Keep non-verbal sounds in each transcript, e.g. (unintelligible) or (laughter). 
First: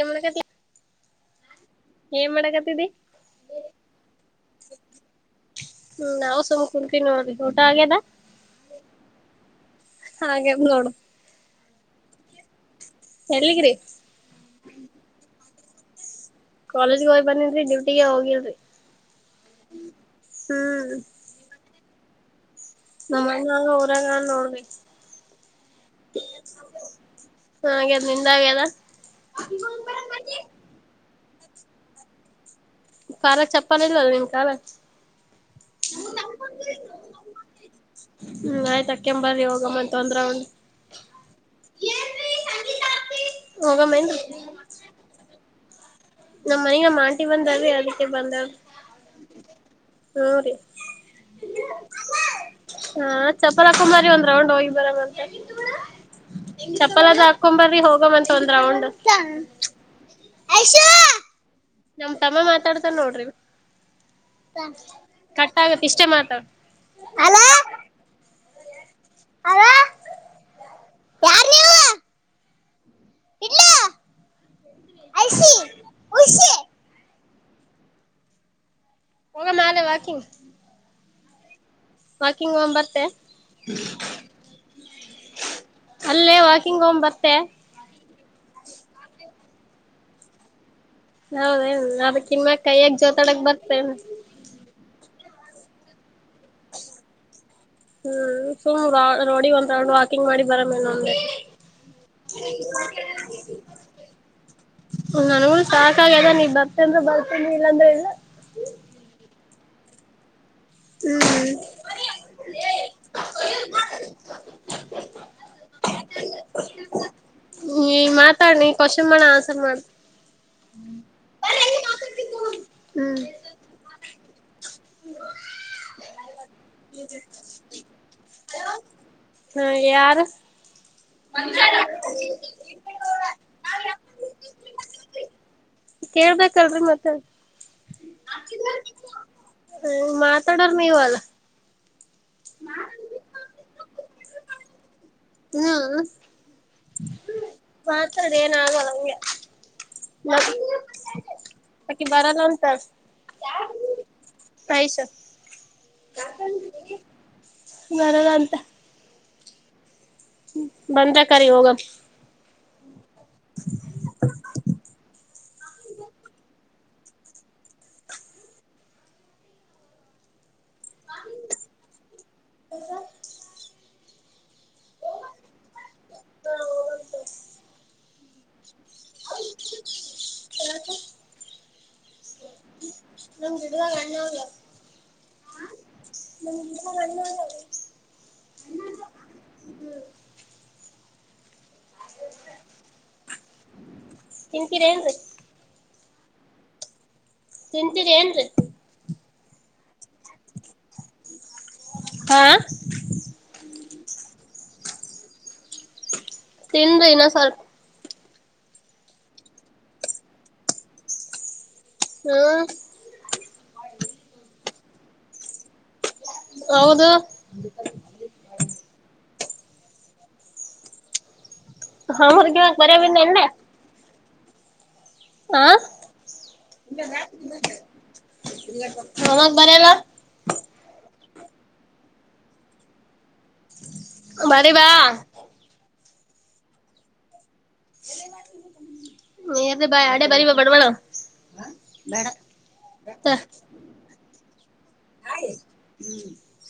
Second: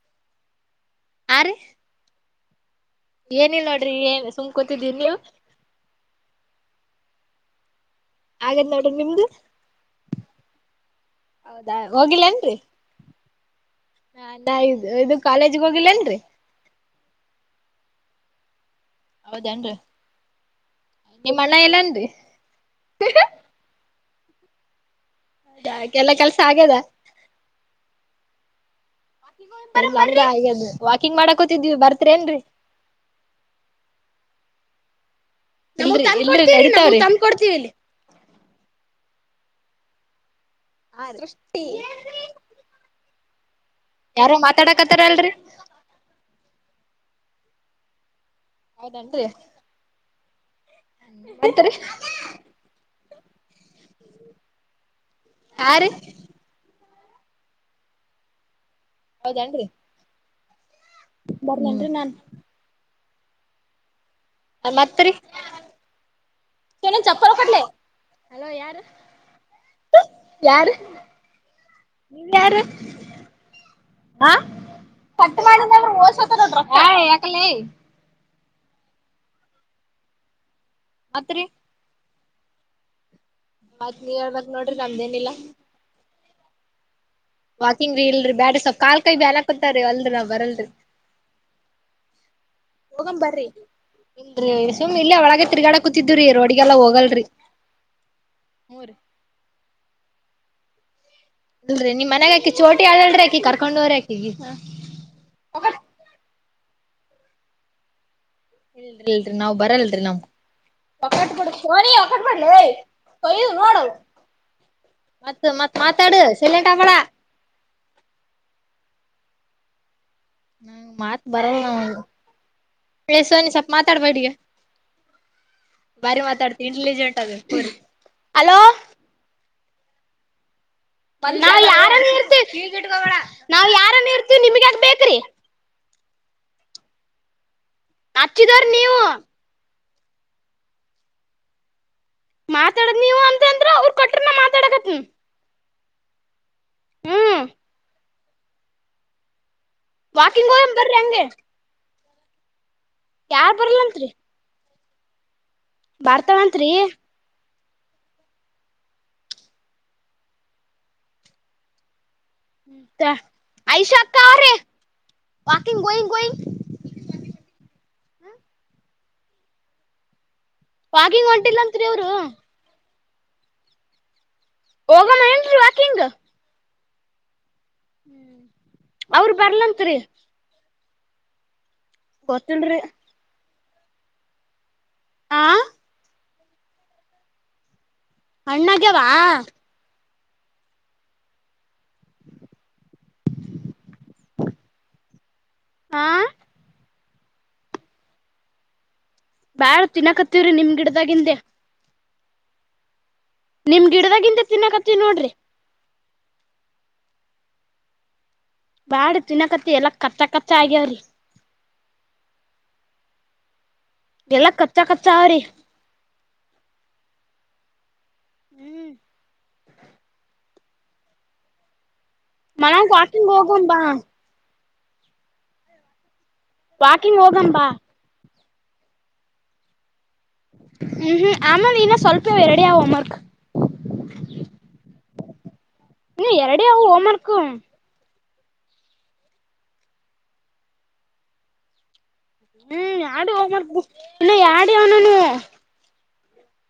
ಏನ್ಮಾಡಕ್ತ್ಯಾ ಆ ರಿ ಏನ್ ಮಾಡಕತಿದಿ ಏನಿಲ್ಲ ನೋಡ್ರಿ ಏನ್ ಸುಂ ಕತಿದ್ದೀ ನೀವು ಕುಂತಿನಿ ನೋಡ್ರಿ ಊಟ ಆಗೆದಾ ಹಾಗಾದ್ ನೋಡ್ರಿ ನಿಮ್ದು ಹಾಗ್ಯದ್ ನೋಡು (inaudible) ಹೌದಾ ಹೋಗಿಲ್ಲೇನ್ರಿ. ಎಲಿಗ್ರಿ ಹ ನಾ ಇದು ಇದು ಕಾಲೇಜ್ ಹೋಗಿಲ್ಲಲೆಂದ್ರಿ ಕಾಲೇಜ್ಗೆ ಹೋಗ್ ಬಂದೀನ್ರಿ ಡ್ಯೂಟಿಗೆ ಹೋಗಿಲ್ರರಿ. ಹೌದೇನ್ರಿ ನಿಮ್ಮ ಅಣ್ಣ ಎಲ್ಲನ್ರಿ ನಮ್ಮ ಅಣ್ಣ ನೋಡ್ರಿ ಹೌದಾ ಎಲ್ಲಾ ಕೆಲ್ಸ ಆಗ್ಯದ (unintelligible) (inaudible) ಹಾಗೆ ಅದ ನಿಂದಾ ಅಗ್ಯಾದ (unintelligible) ಹಾಗ (unintelligible) ವಾಕಿಂಗ್ ಮಾಡಕೋತಿದ್ವಿ ಬರ್ತ್ರಿ ಏನ್ರೀ ಕಾಲಲ್ಲಿ ಚಪ್ಪಾನ ಇಲ್ಲಲ್ಲ ನಿಮ ಕಾಲಗ ಇಲ್ರಿ ಅರಿತವ ತಂದು ಕೊಡ್ತೀವಿ ಇಲ್ಲಿ. ಕೆಂಬವಿ ಹೋಗಮ್ಮಂತ ಅಂದ್ರ ಒ ಹ ದೃಷ್ಟಿ. ಹೋಗಮ್ಮೇನ್ರಿ ಯಾರೋ ಮಾತಾಡಕತ್ತಾರ ಅಲ್ರರಿ ನಮ್ಮ್ ಮನಗೆ ನಮ್ಮ್ ಆಂಟಿ ಬಂದಾವ ಅದಕ್ಕೆ ಬಂದಾವ ಹೌದನ್ರಿ ಹ್ಮ ರಿ ಮತ್ರಿ ಹಾ ಚಪ್ಪಲಾ ಹಾಕೋಬಾದ್ರಿ ಒಂದ್ ರೌಂಡ್ ಹೋಗಿ ಬರಂವಂತೆ ಹಾ ರೀ ಚಪ್ಪಲ ಅದ ಹಾಕೊ ಬರ್ರಿ ಹೋಗಮ್ಮಂತ ಒಂದ್ ರೌಂಡ್ ಹೌದನ್ರಿ ಬರ್ಲೇನ್ರಿ ನಾನ್ ನಮ್ ತಮ್ಮ ಮಾತಾಡ್ತಾನ್ ನೋಡ್ರಿ ಮತ್ರಿ ಕಟ್ಟಾಗತ್ ಇಷ್ಟೇ ಮಾತ ಚಪ್ಪಲ್ ಕೊಡ್ಲೆ ಹಲೋ ಯಾರು ಯಾರ ನಿ ಯಾರು ಹ ಕಟ್ ಮಾಡಿದಾದ್ರರು ಓಸ ಒತಾವ್ ನೋಡ ರೊಕ್ಕ ಅಲೇ ಹೊಗಮಾ ಬಾಲೆ ವಾಕಿಂಗ್ ಅತ್ರಿ ವಾಕಿಂಗ ಒಗಮ್ ಬರ್ತೆ ಮತ್ ನೀವ್ ಹೇಳ್ಬೇಕ ನೋಡ್ರಿ ನಮ್ದೇನಿಲ್ಲಾ. ಅಲ್ಲೇ ವಕಿಂಗ್ ಹೋಗಮ ಬಾ ವಾಕಿಂಗ್ ರೀ ಇಲ್ರಿ ಬೇಡ ಸ್ವಪ ಕಾಲ್ ಕೈಿ ಅನಕತಾರೀ ಅಲ್ರಿ ನಾವ್ ಬರಲ್ರರಿ. ಹೌದೇನ್ ಅದಕ್ಕ ಇನ್ ಮ ಕೈ್ಯಕ್ ಹೋಗಂ ಜೋತಾಡಕ್ ಬರ್ರಿ ಬರ್ತೇನು. ಹಾಗ ತಿರ್ಗಾಡ ಬತಿದ್ರೀ ರೋಡಿಗೆಲ್ಲ ಹೋಗಲ್ರರಿ. ಹ್ಮ್ ಸುಮ್ ರೋಡಿ ಒಂದ್ರ ವಾಕಿಂಗ್ ಮಾಡಿ ಬರ ಮೇನಂದಗೆ. ಅಲ್ರೀ ನಿ್ ಮನ್ಯಾಗಾಕಿ ಚೋಟಿ ಆಲ್ರಿಿ ಅಕಿ ಕರ್ಕೊಂಡ್ ಹೋ್ರ ಆಕಗಿ. ನನ್ಗೂ ಸಾಕಾಗದ ನೀ ಬರ್ತ ಅಂದ್ರ ಬರ್ತನ್ ಇಲ್ಲಾಂದ್ರೆ ಇಲ್ಲ. ಇಲ್ರಿ ಇಲ್ರರಿ ನಾವ್ ಬರಲ್ರಿ ನಮ್. ಅಖಪ ಹ್ಮ್ ಪಡೆ ಹೋಯ್ ಅಕ್ಕಪಡ್ಲೈ ಶನ ಅಕಟ್ಪಡ ಕ ನಡೋ. ಮತ್ತ ಮತ್ ಮಾತಾಡು ಸಲೆಂಟಬಳ. ನೀ ಮಾತಾಡ್ ಕ್ವೆಶ್ಚನ್ ನಾ ಮಾತ್ ಬರಲ್ಲ ಹ್ಮ್ ನಸವನಿ ಸ್ವಪ ಮಾತಾಡ್ಬೇಡಿಗ. ಇಂಟೆಲಿಜೆಂಟ್ ಅದಿ ಹಲೋ ಹ ಹಾ ಯಾರ ನಾವ್ ಯಾರನ್ನು ಇರ್ತಿೀವಿ ನಿಮ್ಗೆ ಯಾಕ್ ಬೇಕ್ರಿ ಕೇಳ್ಬೇಕಲ್ರರಿ ಮತ್ತೆ. ಹಚ್ಚಿದಾರ ನೀವು. ಹ ಮಾತಾಡರ್ ನೀವ್ ಅಲ್ಲ. ಮಾತಾಡದ್ ನೀವ ಅಂತ ಅಂದ್ರ ಅವರು ಕೊಟ್ರನ ಮಾತಾಡಕತ್ನ. ಹ್ಮ ಹ್ಮ್ ಪತ್ರಡನ್ ಆಗಳಗೆ ವಾಕಿಂಗ್ ಹೋಗ ಬರ್ರಿ ಹಂಗೆ. ಬಕಿ ಬರಲ್ಅಂತೆ ಯಾರ್ ಬರ್ಲತ್ರಿ ಪಾಯ ಸರ್ ಬರ್ತ ಅಂತ್ರಿ ಬರಲ್ಲ ಅಂತ ಬಂದ ಕರಿ ಹೋಗ. ಐಷಾ ಅಕ್ಕ ರೇ ವಾಕಂಗ್ ಗೋಯಿಂಗ್ ಗೋಯಿಂಗ್. ಪಾಗಿಂಗ್ ಹೊಂಟಿಲ್ಲ ಅಂತ್ರಿ ಅವರು. ಹ ಹೋಗಮ್ಮ ಏನ್ ರೀ ವಾಕಿಂಗ್. ಹ್ಮ್ ಅವ್ರ ಬರ್ಲಂತ್ರಿ. ಎಲ್ಲತ್ತು ಗೊತ್ತಿಲ್ರಿ. ನಮ್ ಗಿಡದಾಗಣ್ಣಲ್ಲ. ಆ ಮು ನನ್ನಿ (unintelligible) ಅಣ್ಣಾಗ್ಯವಾ.... ತಿಂತಿರೇನ್ರಿ. ಹ ತಿಂತೀರಿ ಏನ್ರಿೀ. ಬಾಳ್ ತಿನ್ನ ಕತ್ತವ್ರಿ ನಿಮ್ ಗಿಡದಾಗಹಿಂದೆ. ಹಾ ನಿಮ್ ಗಿಡದಂತ ತಿನ್ನಾಕತ್ತವಿ ನೋಡ್ರಿ. ತಿಂದು ಇನ್ನು ಸ್ವಲ್ಪ. ಬಾಡ ತಿನ್ನಕತ್ತ ಎಲ್ಲಾ ಕರ್ಚ ಕರ್ಚ ಆಗ್ಯವ್ರಿ. ಹ್ಮ್ ಎಲ್ಲ ಕಚ್ಚ ಕಚ್ಚ ಅವ್ರಿ. ಹೌದು ಹಾ ಮರ್ಗಿಕ ಮನ್ಯಾಗ ಬರ ಬನ್ನ ವಾಕಿಂಗ್ ಎಲ್ಲೆ. ಹೋಗಂ ಬಾ ಆ ವಾಕಿಂಗ್ ಹೋಗನ್ಪಾ. (unintelligible) ಹೋಂವರ್ಕ್ ಬರೆಯಲ ಹ್ಮ್ ಹ್ಮ್ ಆಮಿನ ಸ್ವಲ್ಪ ಎರಡ ಹೋಮ್ವರ್ಕ್ ಬರೇ ಬಾ ನೀ ಎರಡೇ ಅವು ಹೋಂವರ್ಕ್ ನೀ ಇದು ಬಾ ಎಡೆ ಬಾರಿ ಬಡವಣ ಹ್ಮ್ ಎಡೆ ಹೋಮ್ ಬುಕ್ ಎಡೆ ಅವಾನಾನುವು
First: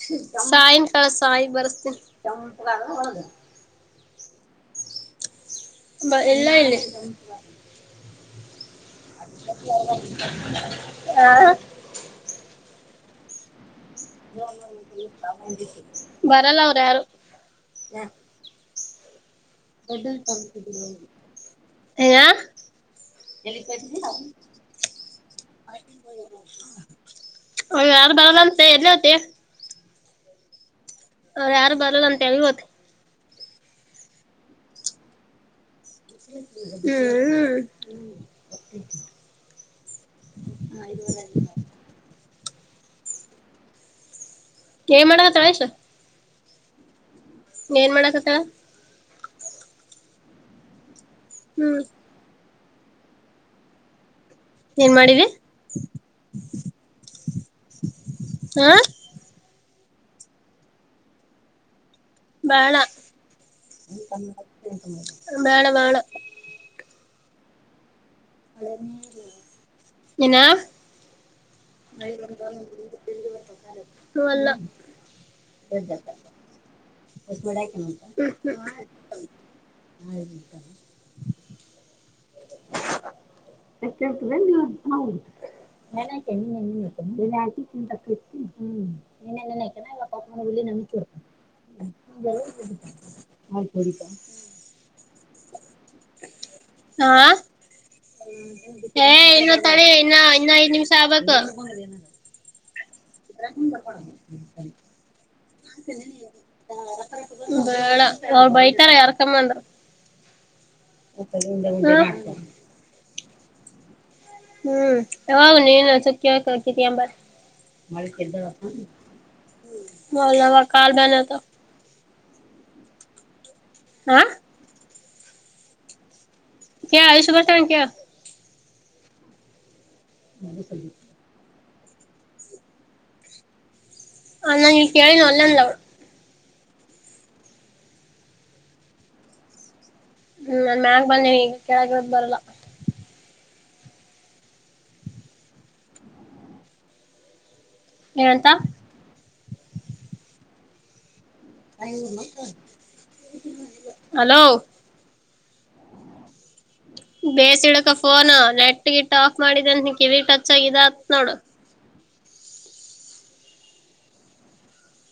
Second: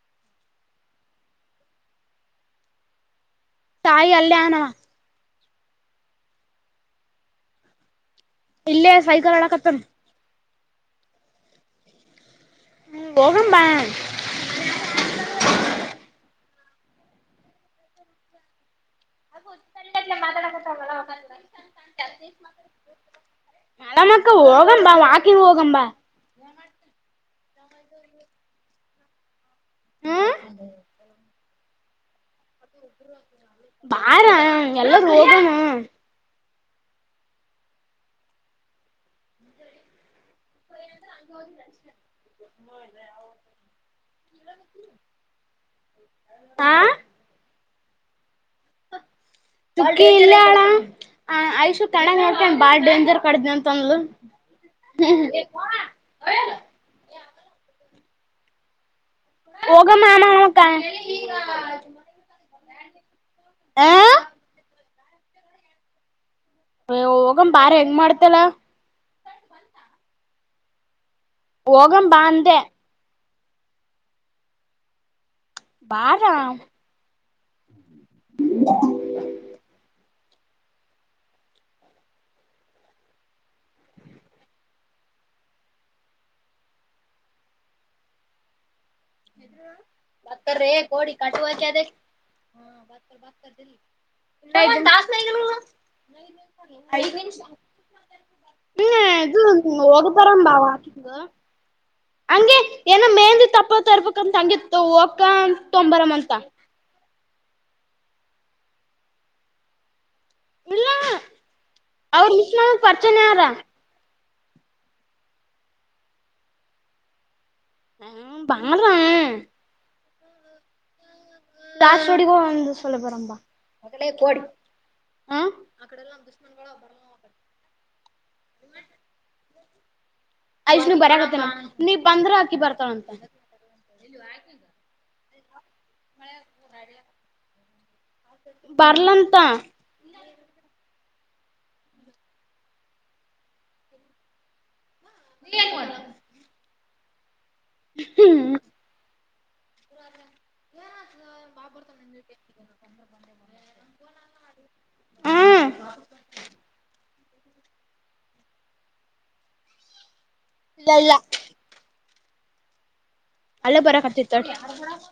ಹ್ಮ ಸಾಯನ್ ಕಳ ಸಾಯಿ ಬರ್ಸ್ತೀನ ತಾಯಿಕಲ್ಯಾಣ ಬಾ ಎಲ್ಲಾ ಇಲ್ಲಿ ಇಲ್ಲೇ ಸೈಕಲ್ ಆಡಕತ್ತನ್ ಹಾ ಹ್ಮ ಹೋಗಂಬಾ (unintelligible) ಬರಲ್ಲ ಅವ್ರ ಯಾರು (unintelligible) (inaudible) (unintelligible) (inaudible) ಮೇಡಮಕ್ಕ ಹೋಗಂ ಬಾ ವಾಕಿಂಗ್ ಹೋಗಂ ಬಾ ಅವರು ಯಾರು ಬರಲ್ಲಂತೆ ಎಲ್ಲಿ ಹೋಗ್ತಾ ಹ್ಮ್ ಅವ್ ಯಾರು ಬರಲ್ಲ ಅಂತ ಹೇಳಿ ಬಾರಾ ಎಲ್ಲಾರೂ ಹೋಗೋಣಿ ಹ್ಮ (unintelligible) (inaudible) (unintelligible) ಏನು ಮಾಡಕತ ಐಶು ಹಾ ಏನು ಮಾಡಾಕತಾಳ ಚುಕ್ಕಿ ಇಲ್ಲ ಅಣ್ಣ ಹ್ಮ್ ಐಶು ಕೆಳಗ (unintelligible) (unintelligible) ಬಾಳ್ ಡೇಂಜರ್ ಕಡ್ದ ಅಂತ ಅನ್ಲು ಏನ್ ಮಾಡಿದಿ (unintelligible) ಹಾ ಹೋಗ ಮಾಾಮ ಅವ (unintelligible) ಬೇಡ ಬೇಡ ಬೇಡ ಹೋಗೋಣ ಬರೀ ಹೆಂಗ್ ಮಾಡ್ತ (unintelligible) ಏನ ಹೋಗಂ ಬಾ ಅಂದೆ (unintelligible) ಒಲ್ಲ ಬಾರ ಇಷ್ಟು ಮಾಡೇ ಅಂಕಣ ಅಂತ ಹ್ಮ್ ಹ್ಮ್ (unintelligible) (unintelligible) ಯಾಕೆಳ್ತದೆ (unintelligible) (unintelligible) (inaudible) ಬತ್ತರ್ರೀ ಕೋಡಿ ಕಟ್ಟುವಕೆ ಅದ (unintelligible) (unintelligible) ಐದು ನೆಮ್ಮಸ ಹಾ (unintelligible) ಹ್ಮ ಏ ಇದು ಇನ್ನು ತಳಿ ಇನ್ನ ಹೊಗೇಬರಂಬ ಇನ್ನ ಐದ್ ನಿಮಿಷ ವಾಕಿಂಗ್ ಆಗ್ಬೇಕು ಹಂಗೆ ಏನೋ ಮೆಹಂದಿ ತಪ್ಪತ ಇರ್ಬೇಕಂತ ಹಂಗಗೆ ಹೋಗಕ ತೊಂಬರಮಂತ (unintelligible) ಬೇಡ ಅವರು ಬೈತಾರ ಯಾರ್ಕಮ್ಮ ಅಂದ ಇಲ್ಲ ಅವರು ಮಿಸಲ ಪಚನ ಅರಾ ಹ್ಮ್ ಅವ ಇಏನ ಸುಕವಕ ಬಾರ (unintelligible) ಹ್ಮ ಬಾರ ಓಲಾ ಅವ ಕಲ್ಲು ಬನೇ ಅತವಾ (unintelligible) ಒಂದು ಸಲ ಬರಮಾ ಬಾ ಹೋಗಲೇ ಹಾ ಕೋಡಿ ಹಾ (unintelligible) ಕೇಳ ಐಶು ಬರ್ತಾಳ ಕೇಳ ಯಷ್ಣ ಬರ್ಯಕತ್ತನ ನೀ ಬಂದ್ರ ಅಕಿ ಬರ್ತಾಳಂತ ನಾನು ಇಲ್ಲೇ ಕೇಳಿಲ್ಲ ಒಲ್ಲಂಡ್ಲು ಬರ್ಲಂಂತ ಹ್ಮ್ ನನ್ ಮ್ಯಾಗ ಬಂದ ನೀವವು ಈಗ ಕೆಳಗದ ಬರಲ್ಲಾ ನೀ ಹಗುವದು ಏನಂತ ಹ ಹ ಬಾಪುರ್ ತಮ್ಮ ಕ ಕೊ ಬಂದೋ ಹಲೋ ಮಾಡ ಹ್ಮ ಬೇಸಿಡಕ ಫೋನು ನೆಟ್ ಗಿಟ್ಟ ಆಫ್ ಮಾಡಿದಂತ ಕರಿ ಟಚ್ ಆಗಿದತ್ ಇಲ್ಲ ನೋಡು ಅಲ್ಲ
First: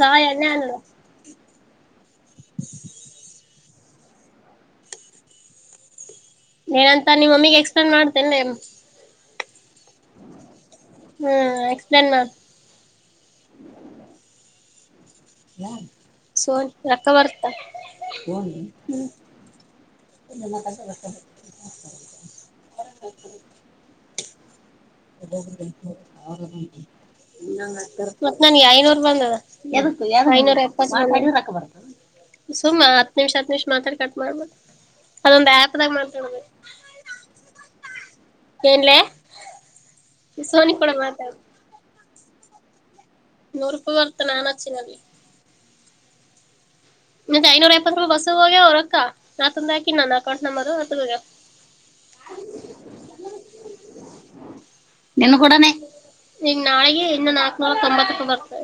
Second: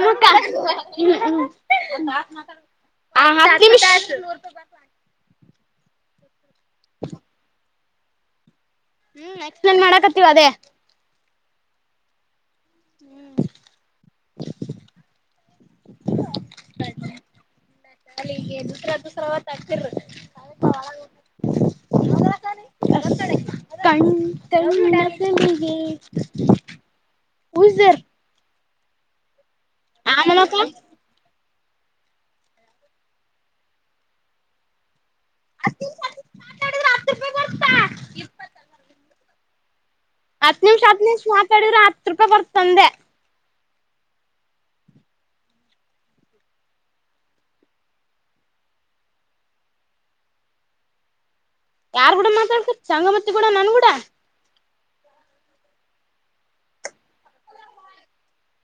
ಸಹಾಯ ಅನ್ಯಾನದು ಹ್ಮ ಹ್ಮ ಹ ಏನಂತ ನಿಮ್ಮ ಮಮ್ಮಿಗೆ ಎಕ್ಸ್ಪೆಂಡ್ ಮಾಡ್ತೇನೆ ಹ್ಮ್ ಎಕ್ಸ್ಪ್ಲೇನ್ ಮಾಡಕತ್ತೀವ ಅದೇ ಹ್ಮ್ ಎಕ್ಸ್ಪ್ಲೇನ್ ಮಾಡ ಸೋನ್ ರಕವರ್ತ ನಾಲಗೆ ದಸ್ರಾ ದಸ್ರಾ ಹೊತ್ತ ಹಗ್ತಿರ ಸ್ವಲ್ಪ ಕಣ್ಣ ಮ ಉಸರ್ ನನ್ಗೆ ಐನೂರು ಬಂದದ ಎದಕ್ಕ ಯಾವ ಐನೂರ ಆಮಲಕ್ಕ ಎಪ್ಪ ತಕ ಬರತ್ತ ಸುಮ್ಮ ಹತ್ ನಿಮಿಷ ಹತ್ ನಿಮಿಷ ಮಾತಾಡಿ ಕಟ್ ಮಾಡ್ಬೇ ಅದೊಂದು ಹತ್ ಆಪ್ದಾಗ ಮಾತಾಡುದು ನಿಮಿಷ ಏನ್ಲೆ ಹತ್ ಸೋನಿ ನಿಮಿಷ ಕೂಡ ಹತ್ ನಿಮಿಷ ಮಾತಾಡ ಮಾತಾಡಿಿದ್ರ ಆತ್ಕ ಬರ್ತಂದೆ ನೂರು ರೂಪಾಯಿ ಬರ್ತನನ್ ಅಚ್ಚನಲ್ಲಿ ಮತ್ತೆ ಐನೂರ ಪ್ಪತ್ತು ರೂಪ ಬಸ್ಸ ಹೋಗ್ಯ ಅವರಕ್ಕ ನಂದ ಹಾಕಿ ನನ್ನ ಅಕೌಂಟ್ ನಂಬರ್ ಅ ಯಾರ್ ಕೂಡ ಮಾತಾಡ್ಕ ಸಂಗಮತಿ ಕೂಡ ನನ್ಗೂಡ ನಿನು ಕೂಡಾನ ಈಗ ನಾಳಗ ಇನ್ನು ನಾಕ ನೂಲ್ಕ ತಂಬತ್ತಕ್ಕ ಬರ್ತದೆ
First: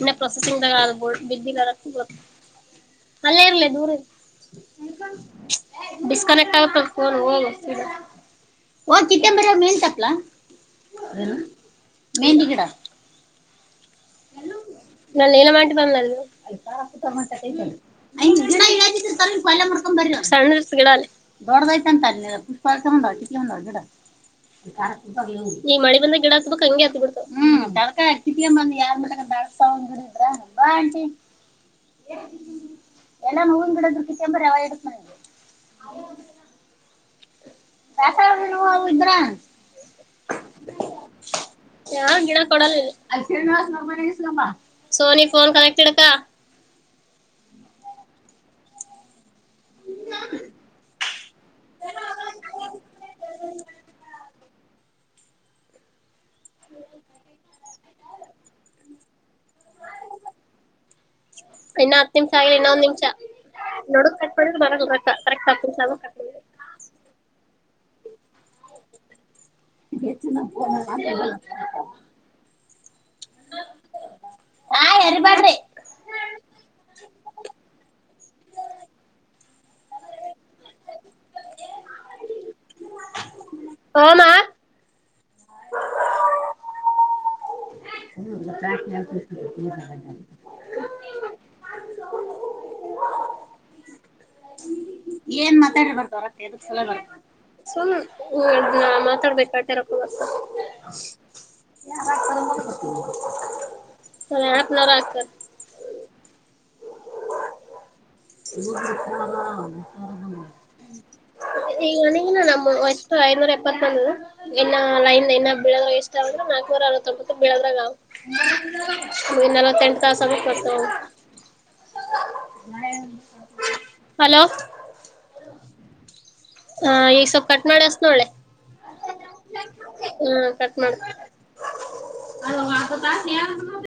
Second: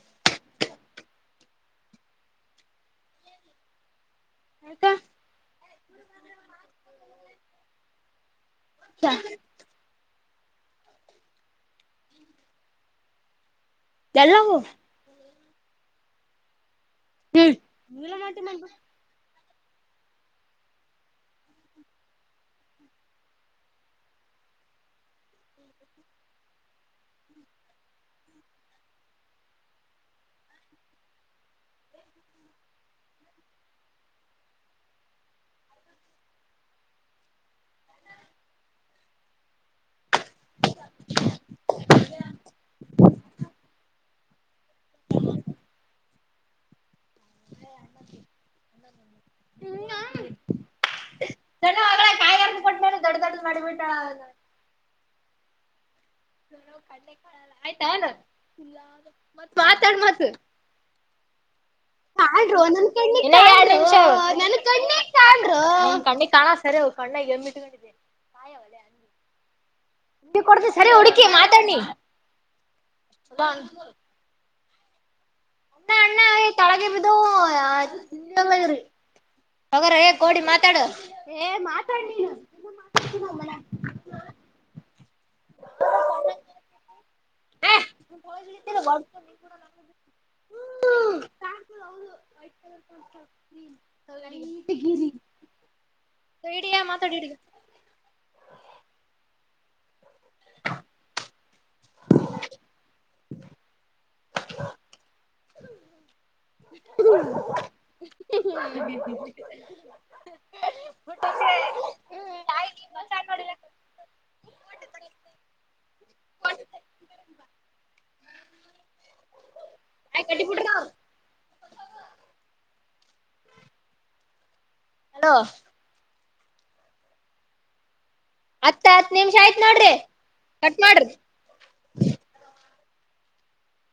ಇ ಪ್ರೊಸೆಸಿಂಗ ಬ ರು ಅಲ್ಲೇ ಇರ್ಲ ದೂರ ಆಯ್ತಾ ಡಿಸ್ಕನೆಕ್ಟ್ ಆಗ ಹೋಗ ಮೆಹತಪ್ಲ ಮೆಹಂದಿ ಕಡ ಎಲ್ಲವುು ಏಲ ಮಾಡಟ ಬ ಮಕೊಂಡ ಬೊಡ ಅಂತ ಪುಷ್ಪಾರ್ೊಂಡ ಈ ಮಳಿ ಬಂದ ಗಿಡ ಹಕ್ ಹಂಗೆ ಹತ್ತ ಬಿಡ್ತ ಯಾರ್ ಮನ ನಸ್ಸ್ಡಿದ್ರ ನಂಬಾ ಆಂಟಿ ಎಲ್ಲ ಹವನ್ ಗಿಡದ್ರು ಕತ್ತಂಬ್ರ ಅವ ಇಡಕ್ ಮ ದಸ ಇದ್ರ ಯ ಗಡ ಕೊಡ ಸೋನಿಫೋನ್ ಕಕ್ಟಡ್ ಹ ತನವಾಗಳ ಕಾಯಾರದ ಕೊಟ್ಟೇ ದೊಡ್ಡ ದೊಡ್ಡ್ದ ಮಾಡಿ ಬಿಟ್ಟಳ ನ ಆಯ್ತಾನ ಮತ್ ಮಾತಾಡ ಮಸ ಇನ್ನ ಹತ್ ಕಾ ನಿಮಿಷ ಆಗಿಲ್ಲ ಇನ್ನ ನ ಒಂದ್ ನಿಮಿಷ ನೋಡುಕ್ ಕಟ್ ಕಣ್ಣ ಮಾಡಿದ್ರ ಬರಲ್ಲ ರೊಕ್ಕ ಕರೆಕ್ಟ್ ಕಣ ಹತ್ ನಿಮಿಷ ಆದ್ಮೇಲ್ ಕಟ್ ಕಣ್ಣ ಕಾ ಸರಿ ಹ ಅಣ್ಣ ಏ ಬಿಟ್ಕೊಂಡಿದ್ದಿದೆ ಹೌ ಹ ಕೊಡ್ದ ಸರಿ ಹುಡುಕಿ ಮಾತಾಡ್ ನೀ ಹಾ ಯಾರಿ ಬಾರ್ರಿ ಅಣ್ಣ ಅಣ್ಣ ತಳಗಬಿದ್ದವ ಅವು ಹೊಗರ ಹೇ ಕೋಡಿ ಮಾತಾಡ ಮಾತಾಡ ನೀನ್ ಓಮ ಎಂ ವ ಕಲ ಏನ್ ಮಾತಾಡಿದಿರ ಬರತವ ರೊಕ್ಕ ಹಿಡಿಯ ಎದುರಿಸಲಾಗ ಮಾತಾಡಿ ಬರತವ ಹಿಡಿಯ ಸುಮ ಮಾತಾಡ್ಬೇಕ ಕರ ಹ ಸರಲ ರಕ ಹ್ಮ ನ ಹಲೋ ಷ್ಟು ಐನೂರ ಎಪ್ಪತ್ತೊಂದ ಇೈನ್ ಇಳ ಎಷ್ಟ್ರೆ ನಾಕನೂರ ಅರವೊಂಬಳ ಇಂ ಸತ ಹಲೋ ತ್ತ ಹ ಈಗ ಸ್ೊಲ್ಪ ಕಟ್ ನೋಿ ಅಸ ನೋಳ್ಳೆ ಹತ್ತ ಹತ್ ನಿಮಿಷ ಆಯ್ತ್ ನೋಡ್ರಿ ಹ್ಮ ಕಟ್ ಮಾಡ ದ ಯ